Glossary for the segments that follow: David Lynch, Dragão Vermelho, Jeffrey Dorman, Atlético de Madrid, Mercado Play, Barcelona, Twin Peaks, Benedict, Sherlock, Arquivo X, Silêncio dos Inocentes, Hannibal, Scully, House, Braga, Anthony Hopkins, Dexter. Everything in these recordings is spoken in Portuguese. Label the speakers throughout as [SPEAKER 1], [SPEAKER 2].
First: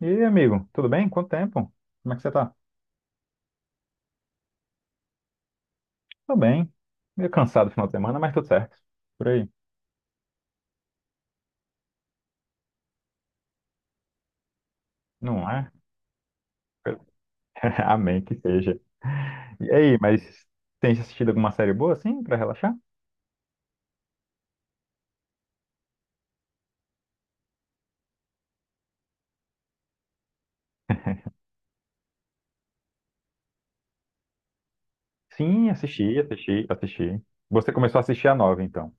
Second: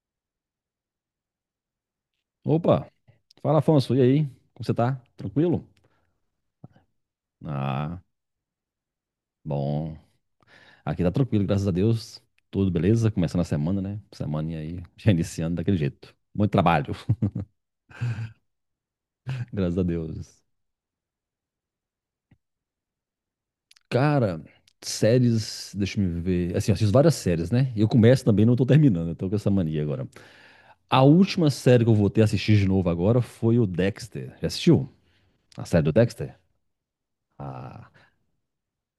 [SPEAKER 1] E aí, amigo, tudo bem? Quanto tempo? Como é que você tá?
[SPEAKER 2] Opa, fala Afonso, e aí? Como você tá? Tranquilo?
[SPEAKER 1] Tô bem. Meio cansado no final de
[SPEAKER 2] Ah,
[SPEAKER 1] semana, mas tudo certo. Por aí.
[SPEAKER 2] bom. Aqui tá tranquilo, graças a Deus. Tudo beleza? Começando a semana, né? Semana aí, já
[SPEAKER 1] Não
[SPEAKER 2] iniciando
[SPEAKER 1] é?
[SPEAKER 2] daquele jeito. Muito trabalho,
[SPEAKER 1] Amém que seja. E
[SPEAKER 2] graças a
[SPEAKER 1] aí, mas
[SPEAKER 2] Deus.
[SPEAKER 1] tem assistido alguma série boa, assim, pra relaxar?
[SPEAKER 2] Cara, séries, deixa eu ver. Assim, eu assisto várias séries, né? Eu começo também, não tô terminando, eu tô com essa mania agora. A última série que eu voltei a assistir de novo agora foi o Dexter. Já assistiu? A
[SPEAKER 1] Sim,
[SPEAKER 2] série do
[SPEAKER 1] assisti,
[SPEAKER 2] Dexter?
[SPEAKER 1] assisti, assisti. Você
[SPEAKER 2] Ah.
[SPEAKER 1] começou a assistir a nova, então?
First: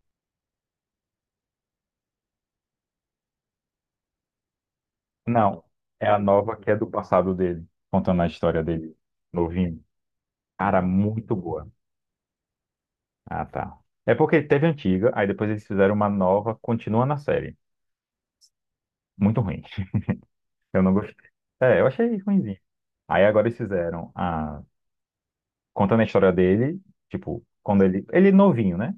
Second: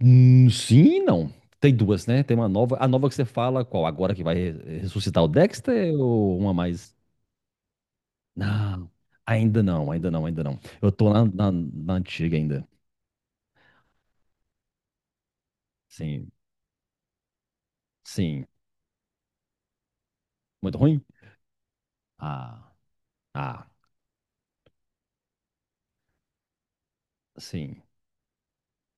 [SPEAKER 2] Sim, e não. Tem duas, né? Tem uma nova. A nova que você fala, qual? Agora que vai ressuscitar o
[SPEAKER 1] Não,
[SPEAKER 2] Dexter
[SPEAKER 1] é a
[SPEAKER 2] ou uma
[SPEAKER 1] nova que é do
[SPEAKER 2] mais?
[SPEAKER 1] passado dele, contando a história
[SPEAKER 2] Não,
[SPEAKER 1] dele,
[SPEAKER 2] ainda
[SPEAKER 1] novinho.
[SPEAKER 2] não, ainda não, ainda não.
[SPEAKER 1] Cara,
[SPEAKER 2] Eu tô na,
[SPEAKER 1] muito
[SPEAKER 2] na,
[SPEAKER 1] boa.
[SPEAKER 2] na antiga ainda.
[SPEAKER 1] Ah, tá. É porque teve a antiga, aí depois eles fizeram uma
[SPEAKER 2] Sim,
[SPEAKER 1] nova, continua na série.
[SPEAKER 2] sim.
[SPEAKER 1] Muito ruim.
[SPEAKER 2] Muito
[SPEAKER 1] Eu não
[SPEAKER 2] ruim?
[SPEAKER 1] gostei. É, eu achei ruimzinho.
[SPEAKER 2] Ah,
[SPEAKER 1] Aí agora eles
[SPEAKER 2] ah,
[SPEAKER 1] fizeram a... Contando a história dele, tipo, quando
[SPEAKER 2] sim.
[SPEAKER 1] ele... Ele é novinho, né?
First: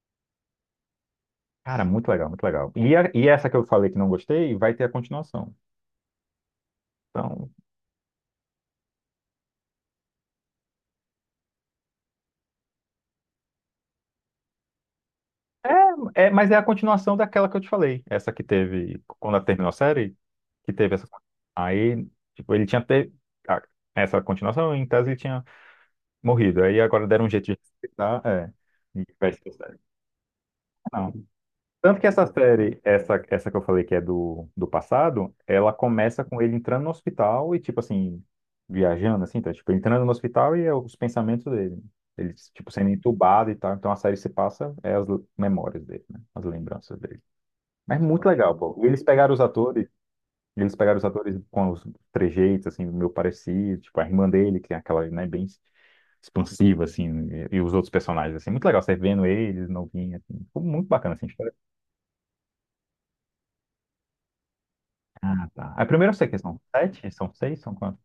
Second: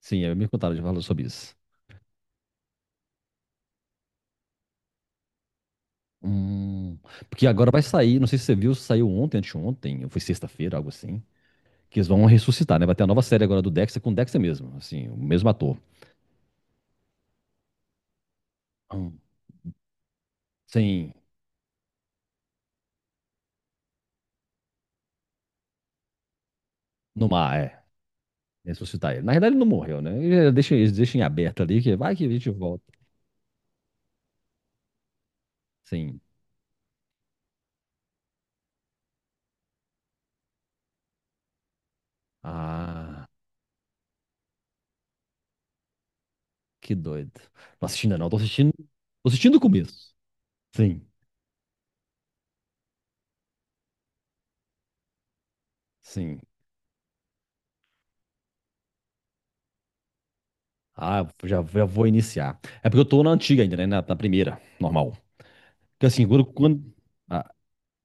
[SPEAKER 2] Sim, é, me contaram de falar sobre isso.
[SPEAKER 1] Cara, muito legal, muito legal. E, e essa que eu falei que não gostei, vai ter a continuação.
[SPEAKER 2] Hum, porque
[SPEAKER 1] Então,
[SPEAKER 2] agora vai sair, não sei se você viu, saiu ontem, anteontem, ou foi sexta-feira, algo assim. Que eles vão ressuscitar, né? Vai ter a nova série agora do Dexter com o Dexter mesmo, assim, o mesmo ator.
[SPEAKER 1] mas é a continuação daquela que eu te falei. Essa que teve,
[SPEAKER 2] Hum,
[SPEAKER 1] quando ela terminou a série, que teve essa...
[SPEAKER 2] Sim,
[SPEAKER 1] Aí, tipo, ele tinha ter... a- Essa continuação, em tese, ele tinha morrido. Aí agora deram
[SPEAKER 2] no
[SPEAKER 1] um jeito de
[SPEAKER 2] mar, é.
[SPEAKER 1] respeitar, é. E
[SPEAKER 2] Ressuscitar ele.
[SPEAKER 1] vai
[SPEAKER 2] Na
[SPEAKER 1] ser
[SPEAKER 2] verdade, ele não
[SPEAKER 1] sério.
[SPEAKER 2] morreu, né? Ele deixa, eles deixam em aberto ali, que
[SPEAKER 1] Tanto que
[SPEAKER 2] vai que
[SPEAKER 1] essa
[SPEAKER 2] a gente
[SPEAKER 1] série,
[SPEAKER 2] volta.
[SPEAKER 1] essa que eu falei que é do passado, ela
[SPEAKER 2] Sim.
[SPEAKER 1] começa com ele entrando no hospital e, tipo assim, viajando, assim, tá? Tipo, entrando no hospital e é os pensamentos dele. Ele, tipo, sendo
[SPEAKER 2] Ah,
[SPEAKER 1] entubado e tal. Então a série se passa, é as memórias dele, né? As
[SPEAKER 2] que
[SPEAKER 1] lembranças dele.
[SPEAKER 2] doido. Não
[SPEAKER 1] Mas
[SPEAKER 2] assistindo ainda
[SPEAKER 1] muito
[SPEAKER 2] não, tô
[SPEAKER 1] legal,
[SPEAKER 2] assistindo.
[SPEAKER 1] pô. Eles
[SPEAKER 2] Tô
[SPEAKER 1] pegaram os
[SPEAKER 2] assistindo o
[SPEAKER 1] atores,
[SPEAKER 2] começo.
[SPEAKER 1] eles pegaram os
[SPEAKER 2] Sim,
[SPEAKER 1] atores com os trejeitos, assim, meio parecido. Tipo, a irmã dele, que é aquela, né, bem
[SPEAKER 2] sim.
[SPEAKER 1] expansiva, assim, e os outros personagens, assim. Muito legal, você vendo eles, novinha assim. Ficou muito bacana,
[SPEAKER 2] Ah,
[SPEAKER 1] assim.
[SPEAKER 2] já, já vou iniciar. É porque eu tô na antiga ainda, né? Na primeira, normal.
[SPEAKER 1] Ah, tá. A
[SPEAKER 2] Porque
[SPEAKER 1] primeira eu
[SPEAKER 2] assim,
[SPEAKER 1] sei que são sete, são
[SPEAKER 2] ah,
[SPEAKER 1] seis, são quantos?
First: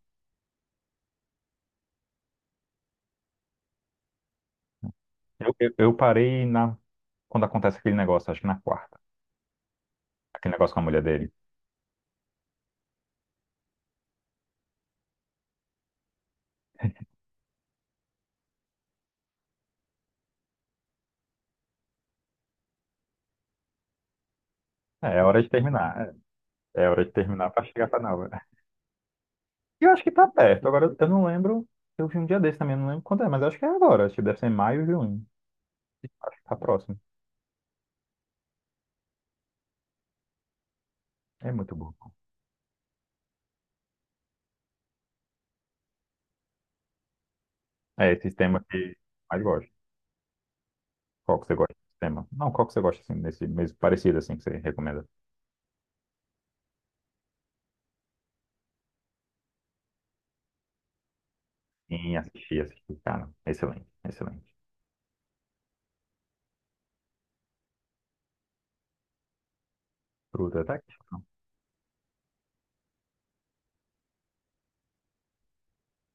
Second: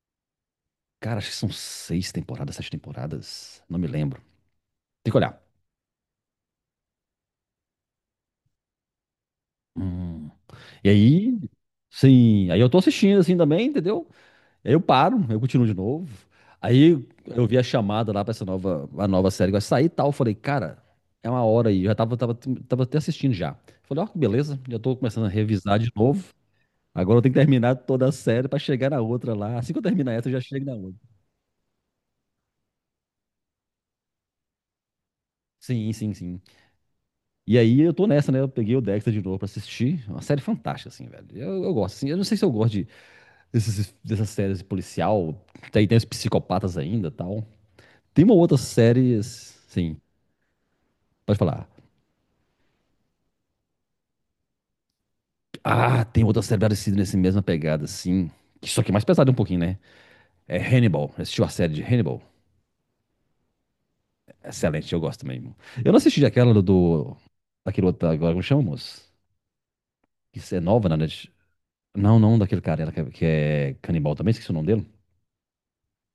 [SPEAKER 2] cara, acho que são seis temporadas, sete temporadas. Não me lembro. Tem que olhar.
[SPEAKER 1] Eu parei na, quando acontece aquele negócio, acho que na quarta.
[SPEAKER 2] Hum.
[SPEAKER 1] Aquele negócio com a
[SPEAKER 2] E
[SPEAKER 1] mulher dele.
[SPEAKER 2] aí. Sim, aí eu tô assistindo assim também, entendeu? Aí eu paro, eu continuo de novo. Aí eu vi a chamada lá pra essa nova, a nova série que vai sair e tal. Eu falei, cara, é uma hora aí. Eu já tava, tava até assistindo já. Falei, ó, que beleza, já tô
[SPEAKER 1] É, é
[SPEAKER 2] começando a
[SPEAKER 1] hora de
[SPEAKER 2] revisar de
[SPEAKER 1] terminar.
[SPEAKER 2] novo.
[SPEAKER 1] É, é hora de
[SPEAKER 2] Agora eu tenho que
[SPEAKER 1] terminar pra
[SPEAKER 2] terminar
[SPEAKER 1] chegar pra
[SPEAKER 2] toda a
[SPEAKER 1] nova.
[SPEAKER 2] série pra chegar na outra lá. Assim que eu
[SPEAKER 1] E eu acho que
[SPEAKER 2] terminar
[SPEAKER 1] tá
[SPEAKER 2] essa, eu já chego
[SPEAKER 1] perto.
[SPEAKER 2] na
[SPEAKER 1] Agora,
[SPEAKER 2] outra.
[SPEAKER 1] eu não lembro. Eu vi um dia desse também, eu não lembro quando é, mas eu acho que é agora. Acho que deve ser em maio e junho.
[SPEAKER 2] Sim, sim,
[SPEAKER 1] Acho
[SPEAKER 2] sim.
[SPEAKER 1] que tá próximo.
[SPEAKER 2] E aí eu tô nessa, né? Eu peguei o Dexter de novo pra assistir. É uma série fantástica, assim, velho.
[SPEAKER 1] É
[SPEAKER 2] Eu
[SPEAKER 1] muito bom.
[SPEAKER 2] gosto, assim. Eu não sei se eu gosto de, dessas séries de policial. Tem, tem os psicopatas ainda e tal.
[SPEAKER 1] É
[SPEAKER 2] Tem
[SPEAKER 1] esse
[SPEAKER 2] uma outra
[SPEAKER 1] tema que eu
[SPEAKER 2] série,
[SPEAKER 1] mais gosto.
[SPEAKER 2] sim. Pode
[SPEAKER 1] Qual que você
[SPEAKER 2] falar.
[SPEAKER 1] gosta desse tema? Não, qual que você gosta, assim, desse mesmo parecido, assim, que você recomenda?
[SPEAKER 2] Ah, tem outra série parecida nessa mesma pegada, sim. Só que mais pesada um pouquinho, né? É Hannibal. Assistiu a série de
[SPEAKER 1] Em
[SPEAKER 2] Hannibal?
[SPEAKER 1] assistir. Cara, excelente, excelente.
[SPEAKER 2] Excelente, eu gosto mesmo. Eu não assisti aquela daquele outro agora, como chama, moço? Isso é
[SPEAKER 1] Fruta, tá
[SPEAKER 2] nova
[SPEAKER 1] aqui.
[SPEAKER 2] na Não, não, daquele cara ela que é canibal também, esqueci o nome dele.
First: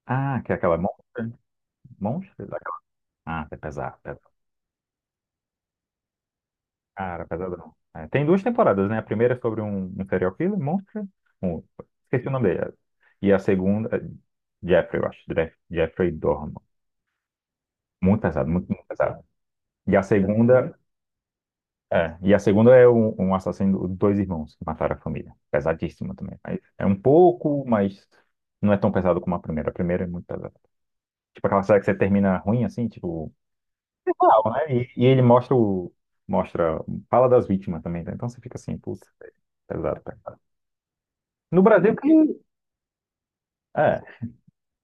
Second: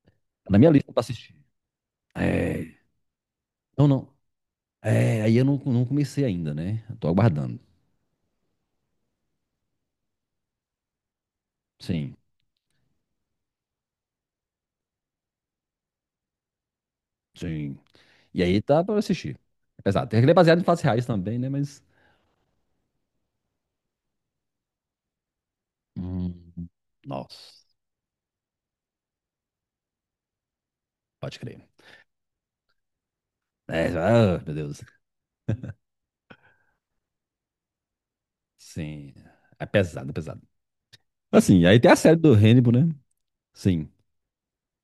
[SPEAKER 1] Ah,
[SPEAKER 2] Tá
[SPEAKER 1] que é
[SPEAKER 2] na minha
[SPEAKER 1] aquela
[SPEAKER 2] lista pra
[SPEAKER 1] Monster?
[SPEAKER 2] assistir.
[SPEAKER 1] Monster?
[SPEAKER 2] É.
[SPEAKER 1] Aquela... Ah, é
[SPEAKER 2] Não,
[SPEAKER 1] pesado,
[SPEAKER 2] não.
[SPEAKER 1] pesado.
[SPEAKER 2] É, aí eu não, não comecei ainda, né? Tô
[SPEAKER 1] Cara,
[SPEAKER 2] aguardando.
[SPEAKER 1] pesadão. É, tem duas temporadas, né? A primeira é sobre um serial killer, Monster. Um,
[SPEAKER 2] Sim,
[SPEAKER 1] esqueci o nome dele. E a segunda, é Jeffrey, eu acho. Jeffrey Dorman.
[SPEAKER 2] sim.
[SPEAKER 1] Muito
[SPEAKER 2] E
[SPEAKER 1] pesado,
[SPEAKER 2] aí
[SPEAKER 1] muito, muito
[SPEAKER 2] tá pra eu
[SPEAKER 1] pesado.
[SPEAKER 2] assistir.
[SPEAKER 1] E a
[SPEAKER 2] Exato, tem aquele baseado em
[SPEAKER 1] segunda,
[SPEAKER 2] fatos reais também, né? Mas.
[SPEAKER 1] e a segunda é um assassino, dois irmãos que mataram a família. Pesadíssima também. Mas
[SPEAKER 2] Hum,
[SPEAKER 1] é um
[SPEAKER 2] nossa,
[SPEAKER 1] pouco, mas não é tão pesado como a primeira. A primeira é muito pesada.
[SPEAKER 2] pode
[SPEAKER 1] Tipo aquela
[SPEAKER 2] crer.
[SPEAKER 1] série que você termina ruim, assim, tipo
[SPEAKER 2] É, ah,
[SPEAKER 1] real,
[SPEAKER 2] meu
[SPEAKER 1] né?
[SPEAKER 2] Deus.
[SPEAKER 1] E ele mostra o. Mostra. Fala das vítimas também, tá? Então você fica assim, putz,
[SPEAKER 2] Sim. É
[SPEAKER 1] pesado,
[SPEAKER 2] pesado, é
[SPEAKER 1] pesado.
[SPEAKER 2] pesado.
[SPEAKER 1] No
[SPEAKER 2] Assim, aí tem a
[SPEAKER 1] Brasil que.
[SPEAKER 2] série do Hannibal, né? Sim.
[SPEAKER 1] É.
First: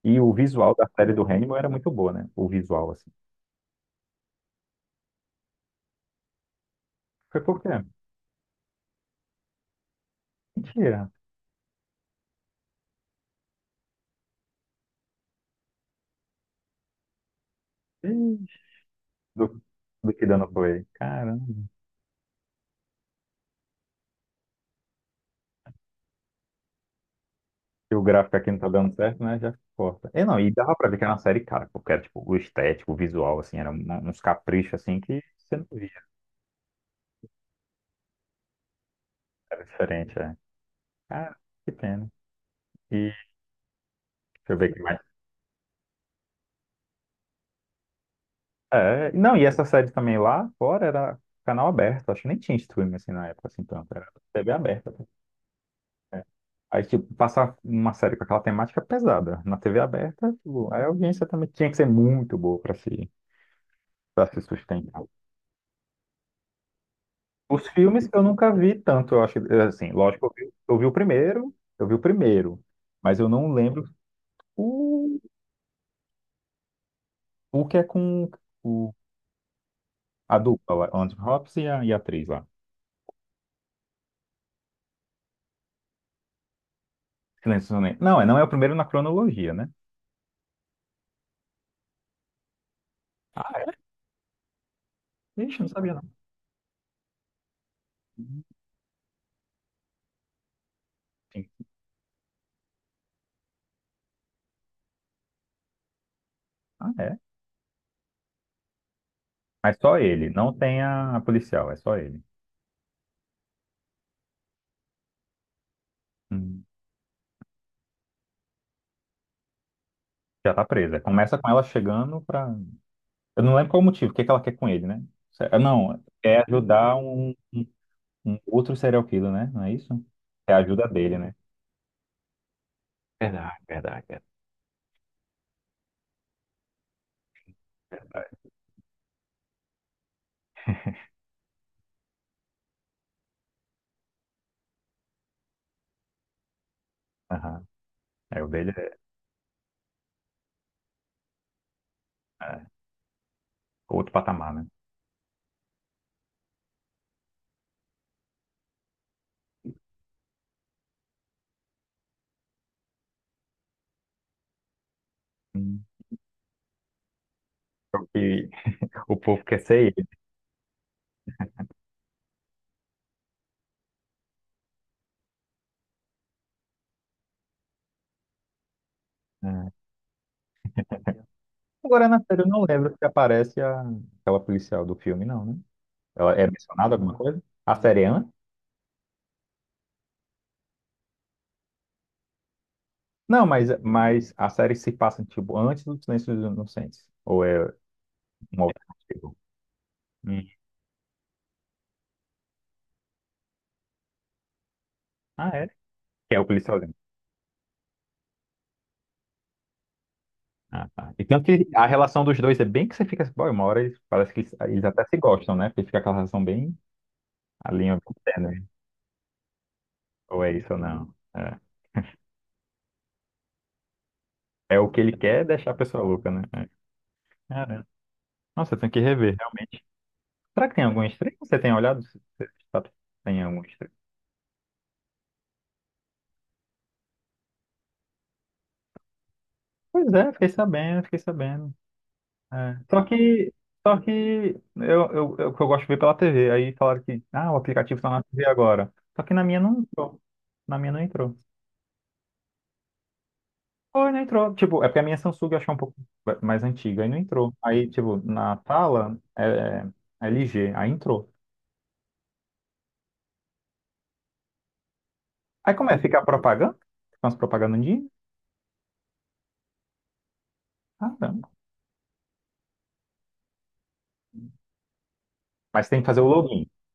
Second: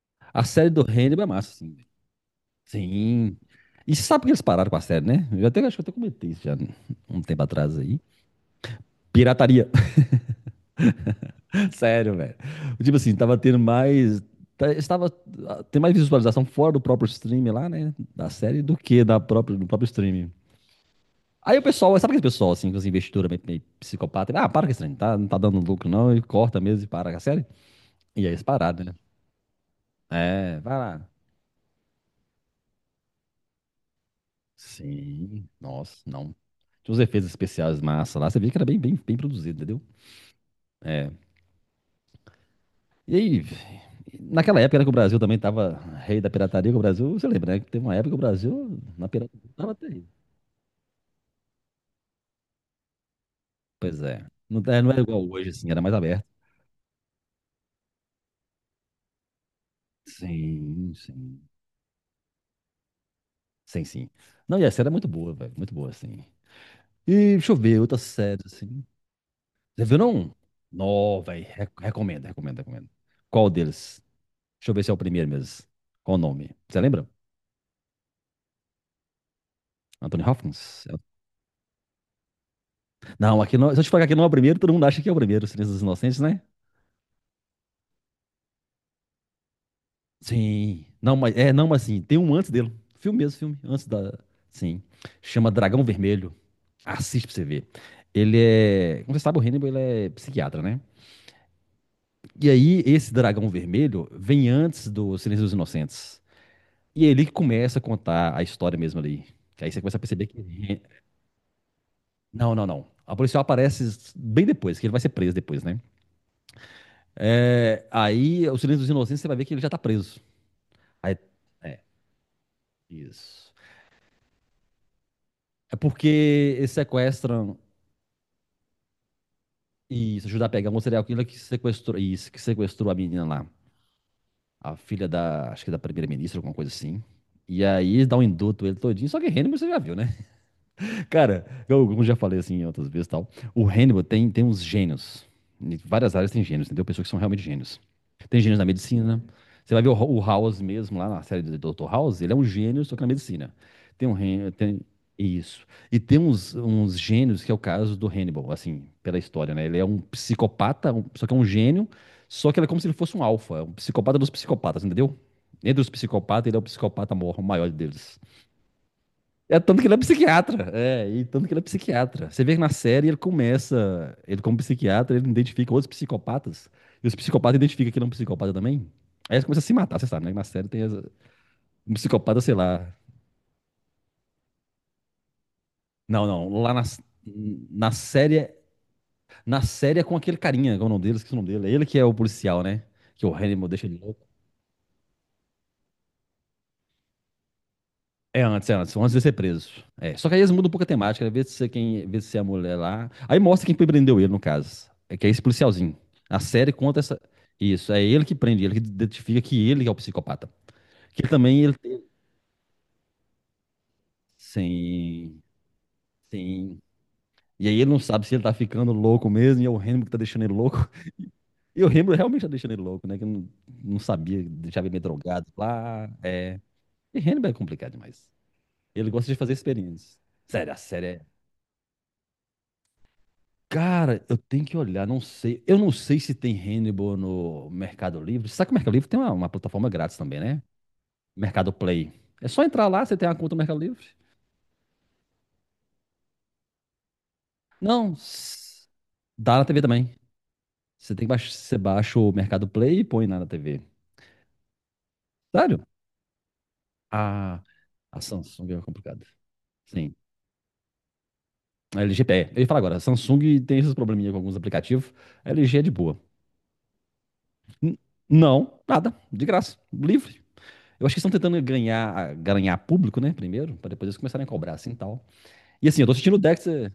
[SPEAKER 1] E o
[SPEAKER 2] A série
[SPEAKER 1] visual
[SPEAKER 2] do
[SPEAKER 1] da série do
[SPEAKER 2] Hannibal é massa,
[SPEAKER 1] Hannibal era
[SPEAKER 2] sim.
[SPEAKER 1] muito boa, né? O visual, assim.
[SPEAKER 2] Sim. E você sabe por que eles pararam com a série, né? Eu até acho que eu até comentei isso já um
[SPEAKER 1] Foi
[SPEAKER 2] tempo
[SPEAKER 1] pouco
[SPEAKER 2] atrás
[SPEAKER 1] tempo.
[SPEAKER 2] aí. Pirataria.
[SPEAKER 1] Mentira.
[SPEAKER 2] Sério, velho. Tipo assim, tava tendo mais. Estava tem mais visualização fora do próprio stream lá, né? Da
[SPEAKER 1] Ixi,
[SPEAKER 2] série do que da
[SPEAKER 1] Do,
[SPEAKER 2] própria, do próprio
[SPEAKER 1] do que
[SPEAKER 2] stream.
[SPEAKER 1] dando play. Caramba.
[SPEAKER 2] Aí o pessoal, sabe aquele pessoal assim, com as investidoras meio, meio psicopata? Ah, para com esse trem, tá, não tá dando lucro não, e corta mesmo e para com a série.
[SPEAKER 1] Se o
[SPEAKER 2] E aí
[SPEAKER 1] gráfico
[SPEAKER 2] eles
[SPEAKER 1] aqui não tá
[SPEAKER 2] pararam,
[SPEAKER 1] dando
[SPEAKER 2] né?
[SPEAKER 1] certo, né? Já corta. E não, e
[SPEAKER 2] É,
[SPEAKER 1] dava
[SPEAKER 2] vai
[SPEAKER 1] pra ver que
[SPEAKER 2] lá.
[SPEAKER 1] era uma série cara, porque era tipo, o estético, o visual, assim, eram uns caprichos assim que
[SPEAKER 2] Sim,
[SPEAKER 1] você não via,
[SPEAKER 2] nossa, não. Tinha uns efeitos especiais massa lá, você via que era bem, bem produzido,
[SPEAKER 1] era
[SPEAKER 2] entendeu?
[SPEAKER 1] diferente, é.
[SPEAKER 2] É.
[SPEAKER 1] Cara, que pena. E
[SPEAKER 2] E
[SPEAKER 1] deixa
[SPEAKER 2] aí,
[SPEAKER 1] eu
[SPEAKER 2] naquela
[SPEAKER 1] ver
[SPEAKER 2] época né, que o
[SPEAKER 1] o.
[SPEAKER 2] Brasil também tava rei da pirataria, que o Brasil, você lembra, né? Que teve uma época que o Brasil, na
[SPEAKER 1] É, não,
[SPEAKER 2] pirataria,
[SPEAKER 1] e essa
[SPEAKER 2] tava
[SPEAKER 1] série
[SPEAKER 2] terrível.
[SPEAKER 1] também lá fora era canal aberto, acho que nem tinha streaming assim na época, assim, tanto,
[SPEAKER 2] Pois
[SPEAKER 1] era
[SPEAKER 2] é.
[SPEAKER 1] TV
[SPEAKER 2] Não,
[SPEAKER 1] aberta,
[SPEAKER 2] não era
[SPEAKER 1] assim.
[SPEAKER 2] igual hoje, assim, era mais
[SPEAKER 1] É.
[SPEAKER 2] aberto.
[SPEAKER 1] Aí, tipo, passar uma série com aquela temática pesada na TV aberta, tipo, aí a
[SPEAKER 2] Sim,
[SPEAKER 1] audiência
[SPEAKER 2] sim.
[SPEAKER 1] também tinha que ser muito boa
[SPEAKER 2] Sim, sim.
[SPEAKER 1] para se
[SPEAKER 2] Não, e essa era
[SPEAKER 1] sustentar.
[SPEAKER 2] muito boa, velho, muito boa, assim. E deixa eu
[SPEAKER 1] Os
[SPEAKER 2] ver, outras
[SPEAKER 1] filmes eu
[SPEAKER 2] séries,
[SPEAKER 1] nunca vi
[SPEAKER 2] assim.
[SPEAKER 1] tanto, eu acho,
[SPEAKER 2] Você
[SPEAKER 1] assim,
[SPEAKER 2] viu,
[SPEAKER 1] lógico,
[SPEAKER 2] não?
[SPEAKER 1] eu vi,
[SPEAKER 2] Não, velho,
[SPEAKER 1] eu vi o
[SPEAKER 2] recomendo, recomendo,
[SPEAKER 1] primeiro,
[SPEAKER 2] recomendo.
[SPEAKER 1] mas eu
[SPEAKER 2] Qual
[SPEAKER 1] não lembro
[SPEAKER 2] deles? Deixa eu ver se é o
[SPEAKER 1] o,
[SPEAKER 2] primeiro mesmo. Qual o nome? Você lembra?
[SPEAKER 1] o que é com o,
[SPEAKER 2] Anthony
[SPEAKER 1] a dupla
[SPEAKER 2] Hopkins?
[SPEAKER 1] lá, Anthony Hopkins e a atriz lá.
[SPEAKER 2] Não, aqui não, se eu te falar que aqui não é o primeiro, todo mundo acha que é o primeiro, Silêncio dos Inocentes, né?
[SPEAKER 1] Silêncio dos Inocentes. Não, é, não é o primeiro na cronologia, né?
[SPEAKER 2] Sim. Não, mas é, não, mas sim, tem um antes dele. Filme mesmo, filme, antes da, sim. Chama
[SPEAKER 1] Ixi, não
[SPEAKER 2] Dragão
[SPEAKER 1] sabia
[SPEAKER 2] Vermelho. Assiste pra você ver. Ele
[SPEAKER 1] não.
[SPEAKER 2] é, como você sabe, o Hannibal, ele é psiquiatra, né?
[SPEAKER 1] Sim.
[SPEAKER 2] E aí esse Dragão Vermelho vem antes do Silêncio dos Inocentes.
[SPEAKER 1] Ah,
[SPEAKER 2] E é
[SPEAKER 1] é?
[SPEAKER 2] ele que começa a contar a história mesmo ali. Que aí
[SPEAKER 1] Mas
[SPEAKER 2] você
[SPEAKER 1] só
[SPEAKER 2] começa a perceber
[SPEAKER 1] ele,
[SPEAKER 2] que
[SPEAKER 1] não tem a policial, é só ele.
[SPEAKER 2] não. A policial aparece bem depois, que ele vai ser preso depois, né?
[SPEAKER 1] Hum.
[SPEAKER 2] É, aí, o Silêncio dos Inocentes, você vai ver que ele já tá preso.
[SPEAKER 1] Já tá presa.
[SPEAKER 2] Aí,
[SPEAKER 1] Começa com ela chegando pra. Eu
[SPEAKER 2] isso.
[SPEAKER 1] não lembro qual o motivo, o que que ela quer com ele, né?
[SPEAKER 2] É
[SPEAKER 1] Não,
[SPEAKER 2] porque
[SPEAKER 1] é
[SPEAKER 2] eles
[SPEAKER 1] ajudar
[SPEAKER 2] sequestram
[SPEAKER 1] um, um outro serial killer, né? Não é isso?
[SPEAKER 2] e isso ajuda a
[SPEAKER 1] É a
[SPEAKER 2] pegar um
[SPEAKER 1] ajuda
[SPEAKER 2] serial
[SPEAKER 1] dele,
[SPEAKER 2] killer
[SPEAKER 1] né?
[SPEAKER 2] que sequestrou, isso, que sequestrou a menina lá,
[SPEAKER 1] Verdade, verdade, verdade.
[SPEAKER 2] a filha da, acho que da primeira-ministra, alguma coisa assim. E aí dá um induto ele todinho, só que Hannibal você já viu, né? Cara, eu, como já falei assim outras vezes e tal, o Hannibal tem, tem uns gênios. Em várias áreas tem gênios, entendeu? Pessoas que são realmente
[SPEAKER 1] Aham.
[SPEAKER 2] gênios. Tem
[SPEAKER 1] É, o
[SPEAKER 2] gênios na
[SPEAKER 1] dele é,
[SPEAKER 2] medicina. Você vai ver o, o House mesmo, lá na série do Dr. House, ele é um
[SPEAKER 1] é
[SPEAKER 2] gênio, só que na medicina. Tem
[SPEAKER 1] outro
[SPEAKER 2] um Hen-
[SPEAKER 1] patamar, né?
[SPEAKER 2] tem isso. E tem uns, uns gênios, que é o caso do Hannibal, assim, pela história, né? Ele é um psicopata, só que é um gênio, só que ele é como se ele fosse um alfa, é um psicopata dos psicopatas, entendeu? Entre
[SPEAKER 1] Hum.
[SPEAKER 2] os psicopatas, ele é o psicopata o maior deles.
[SPEAKER 1] E o povo
[SPEAKER 2] É
[SPEAKER 1] quer ser
[SPEAKER 2] tanto que ele é
[SPEAKER 1] ele.
[SPEAKER 2] psiquiatra. É, e tanto que ele é psiquiatra. Você vê que na série ele começa, ele como psiquiatra, ele identifica outros psicopatas. E os psicopatas identificam que ele é um psicopata também. Aí eles começam a
[SPEAKER 1] É.
[SPEAKER 2] se matar, você sabe, né? Na série tem um
[SPEAKER 1] Agora na
[SPEAKER 2] psicopata,
[SPEAKER 1] série eu
[SPEAKER 2] sei
[SPEAKER 1] não
[SPEAKER 2] lá.
[SPEAKER 1] lembro se aparece a... aquela policial do filme, não, né?
[SPEAKER 2] Não,
[SPEAKER 1] Ela é
[SPEAKER 2] não. Lá na,
[SPEAKER 1] mencionada alguma coisa? A
[SPEAKER 2] na
[SPEAKER 1] série é antes?
[SPEAKER 2] série. Na série é com aquele carinha, qual é o nome dele, esqueci o nome dele. É ele que é o policial, né? Que o
[SPEAKER 1] Não,
[SPEAKER 2] Hannibal deixa ele louco.
[SPEAKER 1] mas a série se passa, tipo, antes do Silêncio dos Inocentes. Ou é um
[SPEAKER 2] É antes, antes de ser
[SPEAKER 1] alternativo?
[SPEAKER 2] preso. É. Só que aí
[SPEAKER 1] Hum.
[SPEAKER 2] eles mudam um pouco a temática, né? Vê se é quem, vê se é a mulher lá. Aí mostra quem prendeu ele, no caso. É que é esse
[SPEAKER 1] Ah, é?
[SPEAKER 2] policialzinho.
[SPEAKER 1] Que
[SPEAKER 2] A
[SPEAKER 1] é o
[SPEAKER 2] série
[SPEAKER 1] policialzinho.
[SPEAKER 2] conta essa. Isso, é ele que prende, ele que identifica que ele é o psicopata.
[SPEAKER 1] Ah, tá.
[SPEAKER 2] Que
[SPEAKER 1] E
[SPEAKER 2] ele
[SPEAKER 1] tanto
[SPEAKER 2] também
[SPEAKER 1] que
[SPEAKER 2] ele
[SPEAKER 1] a
[SPEAKER 2] tem.
[SPEAKER 1] relação dos dois é bem que você fica assim, pô, uma hora eles, parece que eles até se
[SPEAKER 2] Sim,
[SPEAKER 1] gostam, né? Porque fica aquela relação bem,
[SPEAKER 2] sim. E
[SPEAKER 1] a
[SPEAKER 2] aí ele
[SPEAKER 1] linha
[SPEAKER 2] não
[SPEAKER 1] bem
[SPEAKER 2] sabe se ele tá
[SPEAKER 1] tênue.
[SPEAKER 2] ficando louco mesmo, e é o Hannibal que tá
[SPEAKER 1] Ou
[SPEAKER 2] deixando
[SPEAKER 1] é
[SPEAKER 2] ele
[SPEAKER 1] isso
[SPEAKER 2] louco.
[SPEAKER 1] ou não. É.
[SPEAKER 2] E o Hannibal realmente tá deixando ele louco, né? Que não, não sabia,
[SPEAKER 1] É
[SPEAKER 2] deixava
[SPEAKER 1] o
[SPEAKER 2] ele
[SPEAKER 1] que
[SPEAKER 2] meio
[SPEAKER 1] ele quer, é
[SPEAKER 2] drogado
[SPEAKER 1] deixar a pessoa
[SPEAKER 2] lá.
[SPEAKER 1] louca, né?
[SPEAKER 2] É.
[SPEAKER 1] É.
[SPEAKER 2] E Hannibal é
[SPEAKER 1] Caramba.
[SPEAKER 2] complicado demais.
[SPEAKER 1] Nossa, eu tenho que
[SPEAKER 2] Ele gosta
[SPEAKER 1] rever,
[SPEAKER 2] de fazer
[SPEAKER 1] realmente.
[SPEAKER 2] experiências.
[SPEAKER 1] Será
[SPEAKER 2] Sério,
[SPEAKER 1] que
[SPEAKER 2] a
[SPEAKER 1] tem algum
[SPEAKER 2] série é
[SPEAKER 1] stream? Você tem olhado? Você sabe se tem algum stream?
[SPEAKER 2] cara, eu tenho que olhar, não sei. Eu não sei se tem Hannibal no Mercado Livre. Sabe que o Mercado Livre tem uma plataforma
[SPEAKER 1] Pois
[SPEAKER 2] grátis
[SPEAKER 1] é,
[SPEAKER 2] também,
[SPEAKER 1] fiquei
[SPEAKER 2] né?
[SPEAKER 1] sabendo, fiquei
[SPEAKER 2] Mercado
[SPEAKER 1] sabendo.
[SPEAKER 2] Play. É só
[SPEAKER 1] É,
[SPEAKER 2] entrar
[SPEAKER 1] Só
[SPEAKER 2] lá, você tem uma
[SPEAKER 1] que,
[SPEAKER 2] conta no Mercado
[SPEAKER 1] só
[SPEAKER 2] Livre.
[SPEAKER 1] que eu, eu, eu, que eu gosto de ver pela TV. Aí falaram que, ah, o aplicativo tá
[SPEAKER 2] Não,
[SPEAKER 1] na TV agora. Só que na
[SPEAKER 2] dá
[SPEAKER 1] minha
[SPEAKER 2] na
[SPEAKER 1] não
[SPEAKER 2] TV também.
[SPEAKER 1] entrou. Na minha não
[SPEAKER 2] Você tem que
[SPEAKER 1] entrou.
[SPEAKER 2] baixar, você baixa o Mercado Play e põe lá na TV.
[SPEAKER 1] Foi, não entrou. Tipo, é porque a minha Samsung eu achei um
[SPEAKER 2] Sério?
[SPEAKER 1] pouco mais antiga. Aí não entrou.
[SPEAKER 2] A,
[SPEAKER 1] Aí, tipo,
[SPEAKER 2] a
[SPEAKER 1] na
[SPEAKER 2] Samsung é
[SPEAKER 1] tala
[SPEAKER 2] complicada. Sim.
[SPEAKER 1] é LG. Aí entrou.
[SPEAKER 2] A LG, é, eu ia falar agora, a Samsung tem esses probleminha com alguns aplicativos. A
[SPEAKER 1] Aí
[SPEAKER 2] LG é
[SPEAKER 1] como
[SPEAKER 2] de
[SPEAKER 1] é? Fica
[SPEAKER 2] boa.
[SPEAKER 1] a propaganda? Fica umas propagandas
[SPEAKER 2] N-
[SPEAKER 1] de...
[SPEAKER 2] não, nada, de graça, livre. Eu acho que estão
[SPEAKER 1] Caramba.
[SPEAKER 2] tentando ganhar, ganhar público, né? Primeiro, para depois eles começarem a cobrar, assim e tal.
[SPEAKER 1] Mas
[SPEAKER 2] E
[SPEAKER 1] tem
[SPEAKER 2] assim,
[SPEAKER 1] que
[SPEAKER 2] eu tô
[SPEAKER 1] fazer o
[SPEAKER 2] assistindo o Dex.
[SPEAKER 1] login.
[SPEAKER 2] é-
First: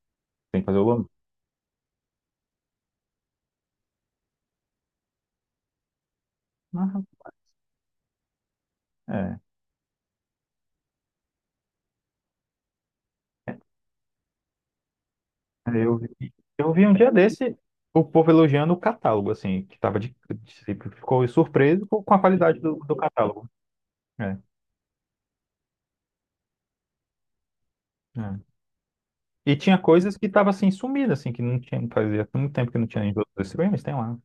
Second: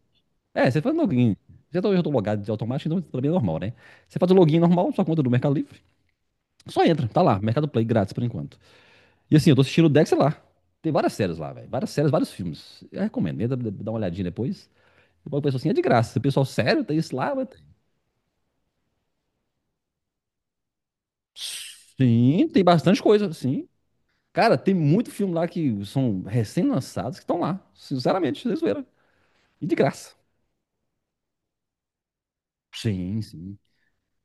[SPEAKER 1] Tem que
[SPEAKER 2] É,
[SPEAKER 1] fazer
[SPEAKER 2] você
[SPEAKER 1] o
[SPEAKER 2] faz
[SPEAKER 1] login.
[SPEAKER 2] login. Já tô logado de automático, então pra mim é normal, né? Você faz o login normal, sua conta é do Mercado Livre. Só
[SPEAKER 1] Ah,
[SPEAKER 2] entra, tá lá, Mercado Play, grátis por enquanto. E
[SPEAKER 1] é.
[SPEAKER 2] assim, eu tô assistindo o Dex lá. Tem várias séries lá, velho. Várias séries, vários filmes. Eu recomendo, entra, dá uma olhadinha depois. E o pessoal assim,
[SPEAKER 1] É,
[SPEAKER 2] é de
[SPEAKER 1] Eu
[SPEAKER 2] graça. O
[SPEAKER 1] vi,
[SPEAKER 2] pessoal,
[SPEAKER 1] eu
[SPEAKER 2] sério,
[SPEAKER 1] vi um
[SPEAKER 2] tem
[SPEAKER 1] dia
[SPEAKER 2] isso lá? Mas...
[SPEAKER 1] desse o povo elogiando o catálogo, assim, que tava de- ficou surpreso com a
[SPEAKER 2] Sim,
[SPEAKER 1] qualidade
[SPEAKER 2] tem
[SPEAKER 1] do
[SPEAKER 2] bastante coisa,
[SPEAKER 1] catálogo.
[SPEAKER 2] sim.
[SPEAKER 1] É,
[SPEAKER 2] Cara, tem muito filme lá que são recém-lançados que estão lá. Sinceramente,
[SPEAKER 1] é.
[SPEAKER 2] vocês viram.
[SPEAKER 1] E
[SPEAKER 2] E de
[SPEAKER 1] tinha
[SPEAKER 2] graça.
[SPEAKER 1] coisas que tava assim sumida assim, que não tinha, fazia muito tempo que não tinha em
[SPEAKER 2] Sim,
[SPEAKER 1] outros
[SPEAKER 2] sim,
[SPEAKER 1] streams, tem lá.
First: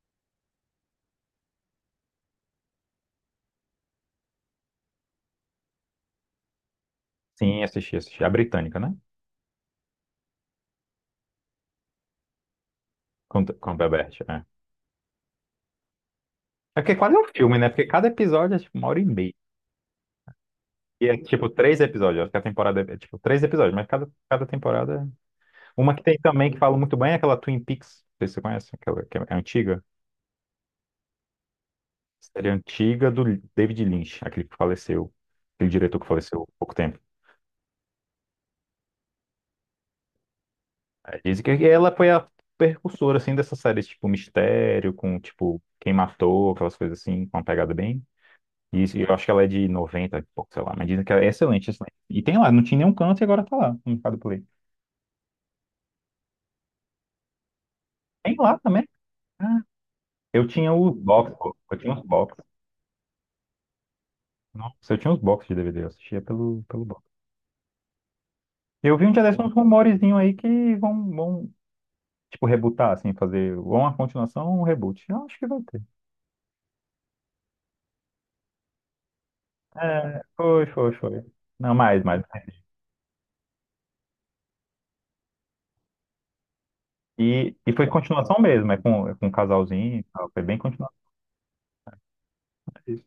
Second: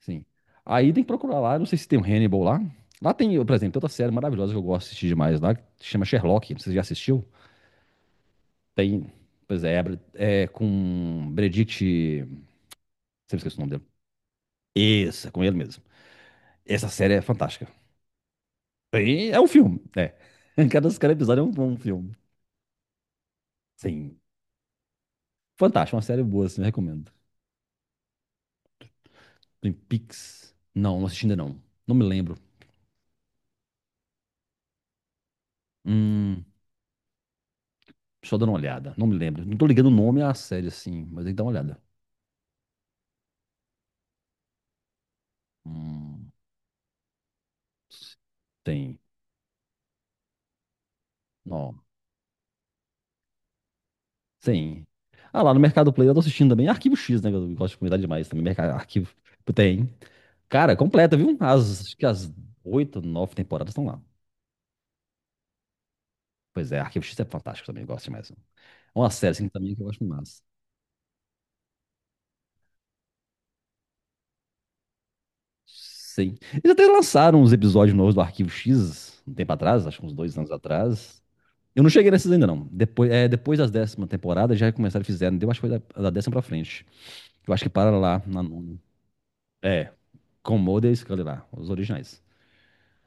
[SPEAKER 2] sim. Aí tem que procurar lá, não sei se tem um Hannibal lá. Lá tem, por exemplo, tem outra série maravilhosa que eu gosto de assistir demais lá, que se chama Sherlock, não sei se você já assistiu.
[SPEAKER 1] Sim, assisti. A britânica, né?
[SPEAKER 2] Tem, pois é, é com Benedict, sempre esqueço o
[SPEAKER 1] Com
[SPEAKER 2] nome
[SPEAKER 1] a
[SPEAKER 2] dele.
[SPEAKER 1] Bebert, é.
[SPEAKER 2] Esse, é com ele mesmo.
[SPEAKER 1] É
[SPEAKER 2] Essa
[SPEAKER 1] porque
[SPEAKER 2] série
[SPEAKER 1] quase é
[SPEAKER 2] é
[SPEAKER 1] um filme, né?
[SPEAKER 2] fantástica.
[SPEAKER 1] Porque cada episódio é tipo uma hora e meia.
[SPEAKER 2] É um filme, é. Cada,
[SPEAKER 1] E
[SPEAKER 2] cada
[SPEAKER 1] é
[SPEAKER 2] episódio é
[SPEAKER 1] tipo
[SPEAKER 2] um, um
[SPEAKER 1] três
[SPEAKER 2] filme.
[SPEAKER 1] episódios, acho que a temporada é tipo três episódios, mas cada,
[SPEAKER 2] Sim,
[SPEAKER 1] cada temporada. é... Uma
[SPEAKER 2] fantástico, uma
[SPEAKER 1] que tem
[SPEAKER 2] série boa,
[SPEAKER 1] também que
[SPEAKER 2] assim, eu
[SPEAKER 1] fala muito
[SPEAKER 2] recomendo.
[SPEAKER 1] bem é aquela Twin Peaks, não sei se você conhece, aquela que é
[SPEAKER 2] Tem
[SPEAKER 1] antiga.
[SPEAKER 2] Pix. Não, não assisti ainda não. Não me lembro.
[SPEAKER 1] Série antiga do David Lynch, aquele que faleceu, aquele diretor que faleceu
[SPEAKER 2] Hum,
[SPEAKER 1] há pouco tempo.
[SPEAKER 2] só dando uma olhada, não me lembro. Não tô ligando o nome à série, assim,
[SPEAKER 1] É,
[SPEAKER 2] mas tem que
[SPEAKER 1] dizem
[SPEAKER 2] dar uma
[SPEAKER 1] que
[SPEAKER 2] olhada.
[SPEAKER 1] ela foi a precursora, assim, dessa série, tipo, mistério, com, tipo, quem
[SPEAKER 2] Hum,
[SPEAKER 1] matou, aquelas coisas assim, com uma pegada bem...
[SPEAKER 2] tem.
[SPEAKER 1] Eu acho que ela é de 90, e pouco, sei lá, mas dizem que ela é excelente,
[SPEAKER 2] Não
[SPEAKER 1] excelente. E tem lá, não tinha nenhum canto e agora tá lá, no Mercado Play.
[SPEAKER 2] tem. Ah, lá no Mercado Play eu tô assistindo também. Arquivo X, né? Que eu gosto de comentar demais
[SPEAKER 1] Tem
[SPEAKER 2] também.
[SPEAKER 1] lá
[SPEAKER 2] Mercado,
[SPEAKER 1] também.
[SPEAKER 2] arquivo.
[SPEAKER 1] Ah,
[SPEAKER 2] Tem.
[SPEAKER 1] eu tinha
[SPEAKER 2] Cara,
[SPEAKER 1] os
[SPEAKER 2] completa,
[SPEAKER 1] box,
[SPEAKER 2] viu?
[SPEAKER 1] pô. Eu
[SPEAKER 2] As,
[SPEAKER 1] tinha
[SPEAKER 2] acho
[SPEAKER 1] os
[SPEAKER 2] que as
[SPEAKER 1] box.
[SPEAKER 2] oito, nove temporadas estão lá.
[SPEAKER 1] Nossa, eu tinha os box de DVD, eu assistia pelo,
[SPEAKER 2] Pois é,
[SPEAKER 1] pelo box.
[SPEAKER 2] Arquivo X é fantástico também, eu gosto demais. É
[SPEAKER 1] Eu vi
[SPEAKER 2] uma
[SPEAKER 1] um dia
[SPEAKER 2] série
[SPEAKER 1] desses
[SPEAKER 2] assim
[SPEAKER 1] uns
[SPEAKER 2] também que eu gosto
[SPEAKER 1] rumorezinhos aí
[SPEAKER 2] massa.
[SPEAKER 1] que vão, vão. Tipo, rebootar, assim, fazer ou uma continuação ou um reboot. Eu acho que vai ter.
[SPEAKER 2] Sim. Eles até lançaram uns episódios novos do Arquivo X um tempo atrás, acho que uns
[SPEAKER 1] É,
[SPEAKER 2] dois anos
[SPEAKER 1] foi, foi, foi.
[SPEAKER 2] atrás.
[SPEAKER 1] Não,
[SPEAKER 2] Eu não
[SPEAKER 1] mais,
[SPEAKER 2] cheguei
[SPEAKER 1] mais.
[SPEAKER 2] nesses ainda, não. Depois, é, depois das décima temporada já começaram a fizeram. Deu acho que foi da décima pra frente. Eu acho que
[SPEAKER 1] E foi
[SPEAKER 2] para lá
[SPEAKER 1] continuação
[SPEAKER 2] na
[SPEAKER 1] mesmo,
[SPEAKER 2] nona.
[SPEAKER 1] é com um
[SPEAKER 2] É.
[SPEAKER 1] casalzinho e tal. Foi bem
[SPEAKER 2] Comodo e
[SPEAKER 1] continuação.
[SPEAKER 2] Scully lá, os originais.
[SPEAKER 1] É isso.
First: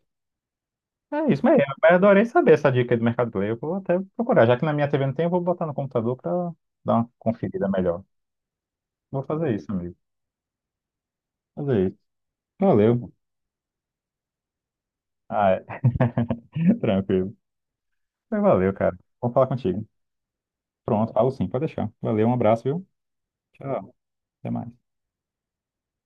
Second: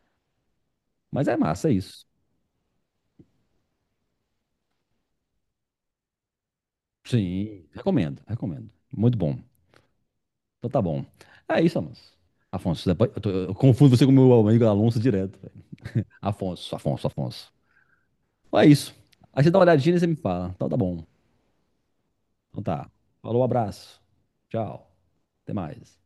[SPEAKER 2] Mas
[SPEAKER 1] É
[SPEAKER 2] é
[SPEAKER 1] isso,
[SPEAKER 2] massa, é
[SPEAKER 1] mas
[SPEAKER 2] isso.
[SPEAKER 1] adorei saber essa dica aí do Mercado Play. Eu vou até procurar. Já que na minha TV não tem, eu vou botar no computador pra dar uma conferida
[SPEAKER 2] Sim,
[SPEAKER 1] melhor.
[SPEAKER 2] recomendo, recomendo. Muito
[SPEAKER 1] Vou
[SPEAKER 2] bom.
[SPEAKER 1] fazer isso, amigo.
[SPEAKER 2] Então tá bom. É isso,
[SPEAKER 1] Fazer isso.
[SPEAKER 2] Alonso. Afonso,
[SPEAKER 1] Valeu.
[SPEAKER 2] eu, eu confundo você com o meu amigo Alonso direto.
[SPEAKER 1] Ah,
[SPEAKER 2] Velho.
[SPEAKER 1] é.
[SPEAKER 2] Afonso, Afonso,
[SPEAKER 1] Tranquilo.
[SPEAKER 2] Afonso.
[SPEAKER 1] Mas
[SPEAKER 2] Então é
[SPEAKER 1] Valeu,
[SPEAKER 2] isso.
[SPEAKER 1] cara. Vou
[SPEAKER 2] Aí
[SPEAKER 1] falar
[SPEAKER 2] você dá uma
[SPEAKER 1] contigo.
[SPEAKER 2] olhadinha e você me fala. Então tá bom.
[SPEAKER 1] Pronto, falo sim, pode deixar. Valeu, um
[SPEAKER 2] Então
[SPEAKER 1] abraço, viu?
[SPEAKER 2] tá. Falou,
[SPEAKER 1] Tchau.
[SPEAKER 2] abraço.
[SPEAKER 1] Até mais.
[SPEAKER 2] Tchau. Até mais.